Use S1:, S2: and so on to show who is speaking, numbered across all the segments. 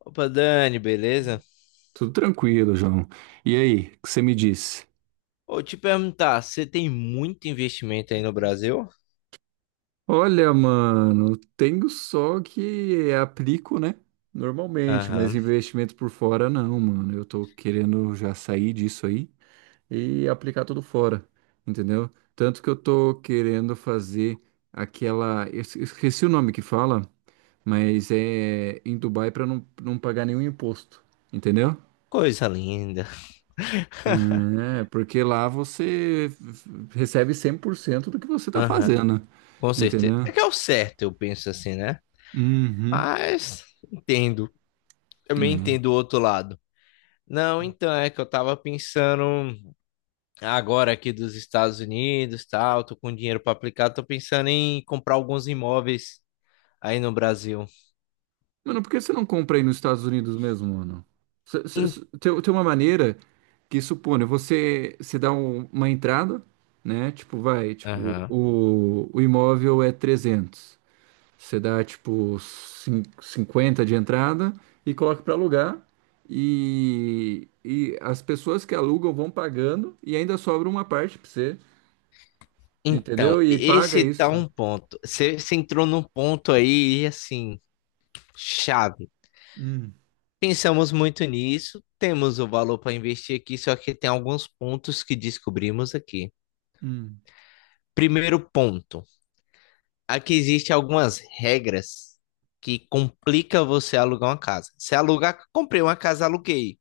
S1: Opa, Dani, beleza?
S2: Tudo tranquilo, João. E aí, o que você me disse?
S1: Vou te perguntar, você tem muito investimento aí no Brasil?
S2: Olha, mano, tenho só que aplico, né? Normalmente, mas
S1: Aham.
S2: investimento por fora não, mano. Eu tô querendo já sair disso aí e aplicar tudo fora, entendeu? Tanto que eu tô querendo fazer aquela. Esqueci o nome que fala, mas é em Dubai pra não pagar nenhum imposto, entendeu?
S1: Coisa linda.
S2: É, porque lá você recebe 100% do que você tá
S1: Aham.
S2: fazendo,
S1: Com certeza.
S2: entendeu?
S1: É que é o certo, eu penso assim, né?
S2: Uhum.
S1: Mas entendo. Também entendo o outro lado. Não, então é que eu tava pensando agora aqui dos Estados Unidos, tal, tô com dinheiro para aplicar, tô pensando em comprar alguns imóveis aí no Brasil.
S2: Mano, por que você não compra aí nos Estados Unidos mesmo, mano?
S1: Em-
S2: Tem uma maneira que supõe, você dá uma entrada, né? Tipo, vai, tipo,
S1: Aham.
S2: o imóvel é 300. Você dá tipo 50 de entrada e coloca para alugar. E as pessoas que alugam vão pagando e ainda sobra uma parte para você,
S1: Então,
S2: entendeu? E paga
S1: esse tá
S2: isso.
S1: um ponto. Você entrou num ponto aí, assim, Chave.
S2: Hum,
S1: Pensamos muito nisso, temos o valor para investir aqui, só que tem alguns pontos que descobrimos aqui.
S2: hum,
S1: Primeiro ponto, aqui existem algumas regras que complicam você alugar uma casa. Se alugar, comprei uma casa, aluguei.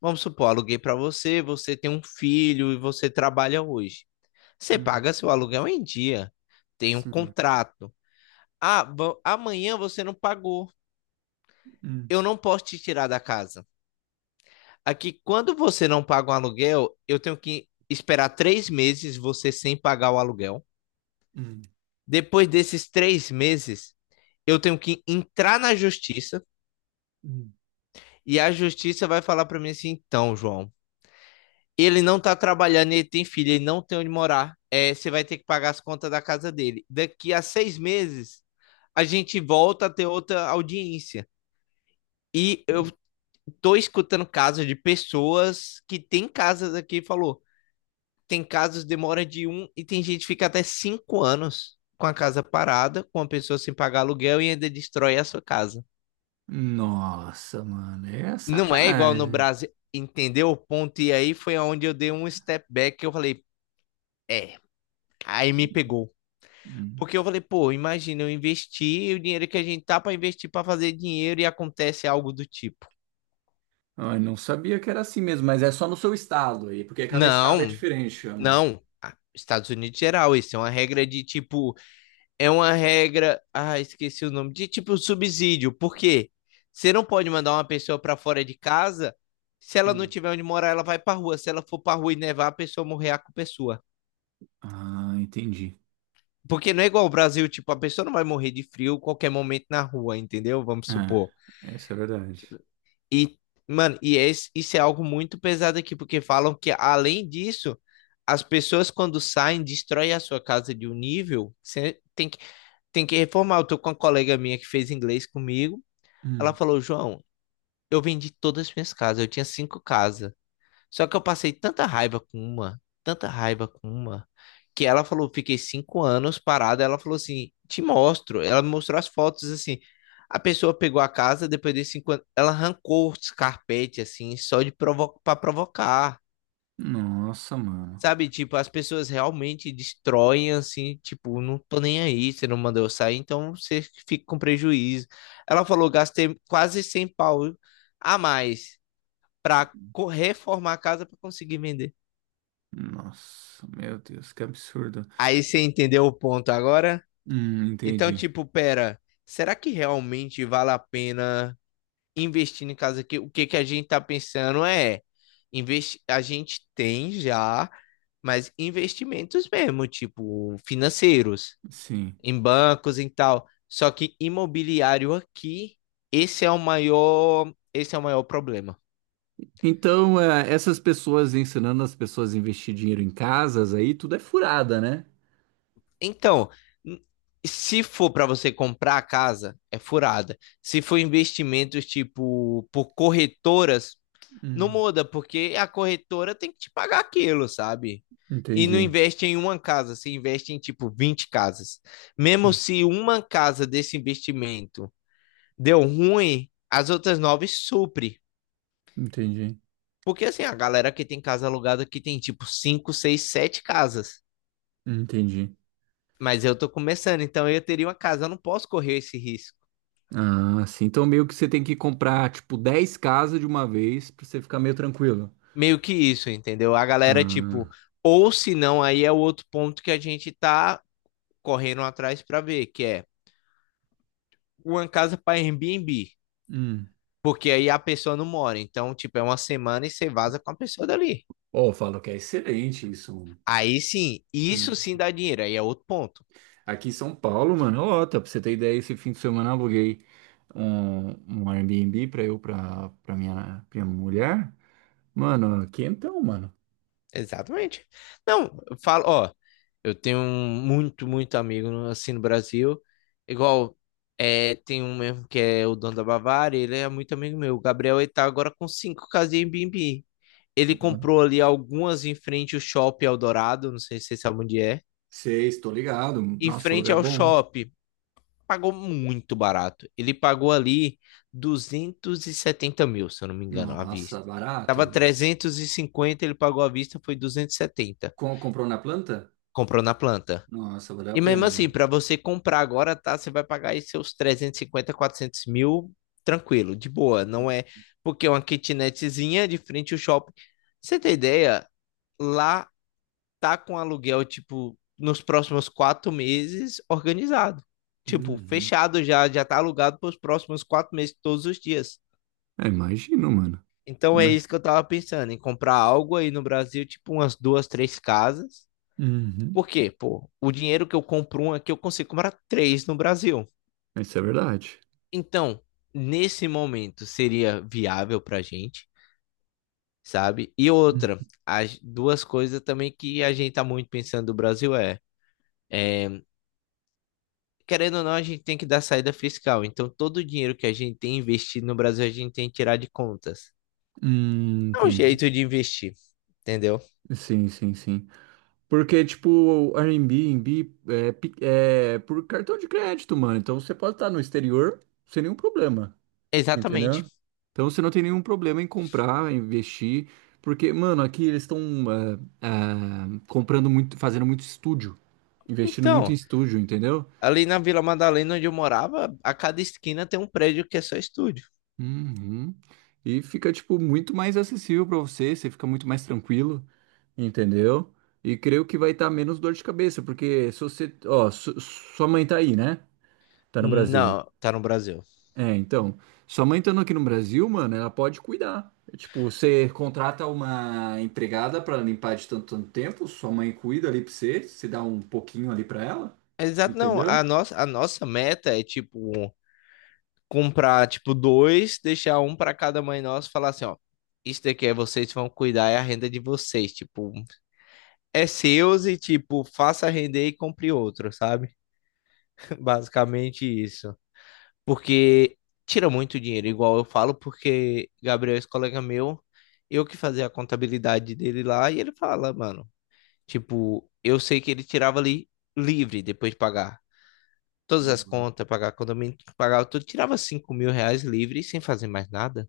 S1: Vamos supor, aluguei para você, você tem um filho e você trabalha hoje. Você
S2: hum,
S1: paga seu aluguel em dia, tem um
S2: sim.
S1: contrato. Ah, amanhã você não pagou.
S2: Hum,
S1: Eu não posso te tirar da casa. Aqui, quando você não paga um aluguel, eu tenho que esperar 3 meses você sem pagar o aluguel.
S2: hum,
S1: Depois desses 3 meses, eu tenho que entrar na justiça
S2: hum.
S1: e a justiça vai falar para mim assim: então, João, ele não tá trabalhando, ele tem filho, ele não tem onde morar, é, você vai ter que pagar as contas da casa dele. Daqui a 6 meses, a gente volta a ter outra audiência. E eu tô escutando casos de pessoas que têm casas aqui e falou: tem casos que demora de um e tem gente que fica até 5 anos com a casa parada, com a pessoa sem pagar aluguel e ainda destrói a sua casa.
S2: Nossa, mano, é
S1: Não é igual no
S2: sacanagem.
S1: Brasil, entendeu o ponto? E aí foi onde eu dei um step back que eu falei, é, aí me pegou.
S2: Hum.
S1: Porque eu falei, pô, imagina eu investir o dinheiro que a gente tá para investir para fazer dinheiro e acontece algo do tipo.
S2: Ah, eu não sabia que era assim mesmo, mas é só no seu estado aí, porque cada estado é
S1: Não,
S2: diferente, ou não?
S1: não. Ah, Estados Unidos geral, isso é uma regra de tipo é uma regra. Ah, esqueci o nome. De tipo subsídio. Por quê? Você não pode mandar uma pessoa para fora de casa. Se ela não
S2: Hum.
S1: tiver onde morar, ela vai pra rua. Se ela for pra rua e nevar, a pessoa morrer a pessoa.
S2: Ah, entendi.
S1: Porque não é igual ao Brasil, tipo, a pessoa não vai morrer de frio qualquer momento na rua, entendeu? Vamos
S2: Ah,
S1: supor.
S2: essa é a verdade.
S1: Tipo, e, mano, e isso é algo muito pesado aqui, porque falam que, além disso, as pessoas quando saem, destroem a sua casa de um nível. Você tem que reformar. Eu tô com uma colega minha que fez inglês comigo. Ela falou, João, eu vendi todas as minhas casas, eu tinha cinco casas. Só que eu passei tanta raiva com uma, tanta raiva com uma, que ela falou, fiquei 5 anos parada. Ela falou assim, te mostro. Ela me mostrou as fotos assim. A pessoa pegou a casa, depois de 5 anos, ela arrancou os carpetes assim, só de provocar.
S2: Nossa, mano.
S1: Sabe, tipo, as pessoas realmente destroem, assim, tipo, não tô nem aí, você não mandou eu sair, então você fica com prejuízo. Ela falou, gastei quase 100 pau a mais pra reformar a casa pra conseguir vender.
S2: Nossa, meu Deus, que absurdo.
S1: Aí você entendeu o ponto agora? Então,
S2: Entendi.
S1: tipo, pera, será que realmente vale a pena investir em casa aqui? O que que a gente tá pensando é, investi a gente tem já, mas investimentos mesmo, tipo, financeiros.
S2: Sim.
S1: Em bancos e tal. Só que imobiliário aqui, esse é o maior, esse é o maior problema.
S2: Então, é, essas pessoas ensinando as pessoas a investir dinheiro em casas aí, tudo é furada, né?
S1: Então, n- se for para você comprar a casa, é furada. Se for investimentos tipo por corretoras, não
S2: Hum,
S1: muda, porque a corretora tem que te pagar aquilo, sabe? E não
S2: entendi.
S1: investe em uma casa, você investe em tipo 20 casas. Mesmo
S2: Hum,
S1: se uma casa desse investimento deu ruim, as outras nove supre.
S2: Entendi.
S1: Porque assim, a galera que tem casa alugada aqui tem tipo 5 6 7 casas.
S2: Entendi.
S1: Mas eu tô começando, então eu teria uma casa, eu não posso correr esse risco.
S2: Ah, sim. Então, meio que você tem que comprar, tipo, 10 casas de uma vez pra você ficar meio tranquilo.
S1: Meio que isso, entendeu? A galera, tipo,
S2: Ah,
S1: ou se não, aí é o outro ponto que a gente tá correndo atrás pra ver, que é uma casa pra Airbnb.
S2: hum.
S1: Porque aí a pessoa não mora. Então, tipo, é uma semana e você vaza com a pessoa dali.
S2: Oh, eu falo que é excelente isso, mano.
S1: Aí sim, isso
S2: Hum.
S1: sim dá dinheiro. Aí é outro ponto.
S2: Aqui em São Paulo, mano, ó, tá, pra você ter ideia, esse fim de semana eu aluguei um, um Airbnb pra pra minha mulher. Mano, aqui então, mano.
S1: Exatamente. Não, eu falo, ó, eu tenho um muito, muito amigo assim no Brasil. Igual, é, tem um mesmo que é o dono da Bavária, ele é muito amigo meu. O Gabriel, ele tá agora com cinco casas em Airbnb. Ele
S2: Boa.
S1: comprou ali algumas em frente ao Shopping Eldorado, não sei se vocês sabem onde é.
S2: Sei, estou ligado.
S1: Em
S2: Nossa,
S1: frente
S2: lugar
S1: ao
S2: bom.
S1: shopping, pagou muito barato. Ele pagou ali 270 mil, se eu não me engano, à
S2: Nossa,
S1: vista.
S2: barato,
S1: Tava
S2: mano.
S1: 350. Ele pagou à vista, foi 270.
S2: Comprou na planta?
S1: Comprou na planta.
S2: Nossa, valeu a
S1: E mesmo
S2: pena,
S1: assim,
S2: mano.
S1: para você comprar agora, tá? Você vai pagar aí seus 350, 400 mil, tranquilo, de boa. Não é porque é uma kitnetzinha de frente ao shopping. Você tem ideia? Lá tá com aluguel, tipo, nos próximos 4 meses organizado. Tipo,
S2: Uhum.
S1: fechado já, já tá alugado para os próximos 4 meses, todos os dias.
S2: É, imagino, mano.
S1: Então é
S2: Imagino.
S1: isso que eu tava pensando, em comprar algo aí no Brasil, tipo umas duas, três casas. Por
S2: Uhum.
S1: quê? Pô, o dinheiro que eu compro uma aqui, eu consigo comprar três no Brasil.
S2: Isso é verdade.
S1: Então, nesse momento seria viável pra gente, sabe? E
S2: Hum,
S1: outra, as duas coisas também que a gente tá muito pensando do Brasil é, querendo ou não, a gente tem que dar saída fiscal. Então, todo o dinheiro que a gente tem investido no Brasil, a gente tem que tirar de contas. É um
S2: entendi.
S1: jeito de investir, entendeu?
S2: Sim, sim, sim. Porque, tipo, o Airbnb é por cartão de crédito, mano. Então você pode estar no exterior sem nenhum problema,
S1: Exatamente.
S2: entendeu? Então você não tem nenhum problema em comprar, investir. Porque, mano, aqui eles estão comprando muito, fazendo muito estúdio, investindo muito em
S1: Então,
S2: estúdio, entendeu?
S1: ali na Vila Madalena, onde eu morava, a cada esquina tem um prédio que é só estúdio.
S2: Uhum. E fica, tipo, muito mais acessível pra você, você fica muito mais tranquilo, entendeu? E creio que vai estar menos dor de cabeça, porque se você. Ó, sua mãe tá aí, né? Tá no Brasil.
S1: Não, tá no Brasil.
S2: É, então. Sua mãe estando aqui no Brasil, mano, ela pode cuidar. É, tipo, você contrata uma empregada pra limpar de tanto, tanto tempo, sua mãe cuida ali pra você, você dá um pouquinho ali pra ela,
S1: Exato, não.
S2: entendeu?
S1: A nossa meta é tipo comprar, tipo, dois, deixar um para cada mãe nossa e falar assim, ó, isso daqui é vocês vão cuidar, é a renda de vocês, tipo, é seus e, tipo, faça render e compre outro, sabe? Basicamente isso. Porque tira muito dinheiro, igual eu falo, porque Gabriel, esse colega meu, eu que fazia a contabilidade dele lá, e ele fala, mano, tipo, eu sei que ele tirava ali livre depois de pagar todas as
S2: Uhum.
S1: contas, pagar condomínio, pagar tudo, tirava 5 mil reais livre sem fazer mais nada.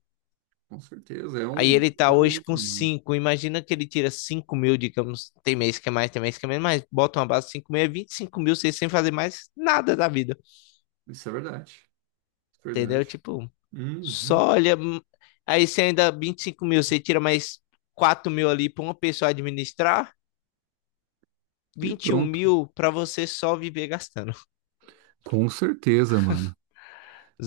S2: Com certeza, é
S1: Aí
S2: um
S1: ele tá
S2: bom
S1: hoje com
S2: lucro, mano.
S1: 5. Imagina que ele tira 5 mil, digamos. Tem mês que é mais, tem mês que é menos, mas bota uma base de 5 mil, é 25 mil, sem fazer mais nada da vida.
S2: Isso é verdade. Isso é
S1: Entendeu?
S2: verdade.
S1: Tipo,
S2: Uhum.
S1: só olha. Aí você ainda 25 mil, você tira mais 4 mil ali pra uma pessoa administrar,
S2: E
S1: vinte e um
S2: pronto.
S1: mil pra você só viver gastando.
S2: Com certeza, mano.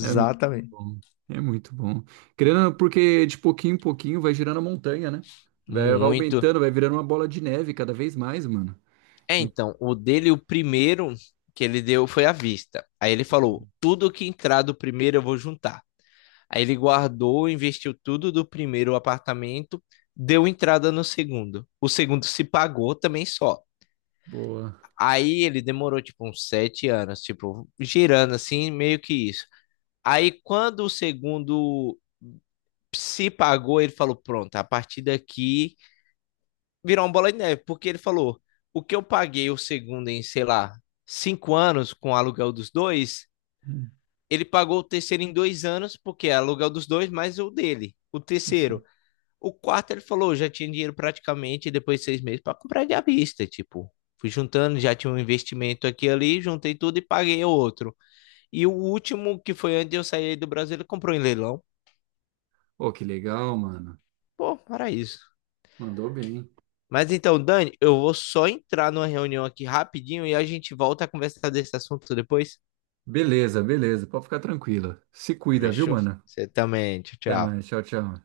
S2: É muito bom. É muito bom. Querendo, ou não, porque de pouquinho em pouquinho vai girando a montanha, né? Vai, vai
S1: Muito.
S2: aumentando, vai virando uma bola de neve cada vez mais, mano.
S1: É,
S2: E-
S1: então, o dele, o primeiro que ele deu foi à vista. Aí ele falou: tudo que entrar do primeiro eu vou juntar. Aí ele guardou, investiu tudo do primeiro apartamento, deu entrada no segundo. O segundo se pagou também só.
S2: Boa.
S1: Aí ele demorou tipo uns 7 anos, tipo, girando assim, meio que isso. Aí quando o segundo se pagou, ele falou: pronto, a partir daqui virou uma bola de neve, porque ele falou: o que eu paguei o segundo em, sei lá, 5 anos com o aluguel dos dois,
S2: Hum,
S1: ele pagou o terceiro em 2 anos, porque é aluguel dos dois mais o dele, o
S2: Isso.
S1: terceiro. O quarto ele falou, já tinha dinheiro praticamente depois de 6 meses para comprar de à vista, tipo. Fui juntando, já tinha um investimento aqui e ali, juntei tudo e paguei o outro. E o último, que foi antes de eu sair do Brasil, ele comprou em leilão.
S2: Oh, que legal, mano.
S1: Pô, paraíso.
S2: Mandou bem.
S1: Mas então, Dani, eu vou só entrar numa reunião aqui rapidinho e a gente volta a conversar desse assunto depois.
S2: Beleza, beleza. Pode ficar tranquila. Se cuida, viu,
S1: Fechou?
S2: mano?
S1: Você também. Tchau,
S2: Até
S1: tchau.
S2: mais. Tchau, tchau.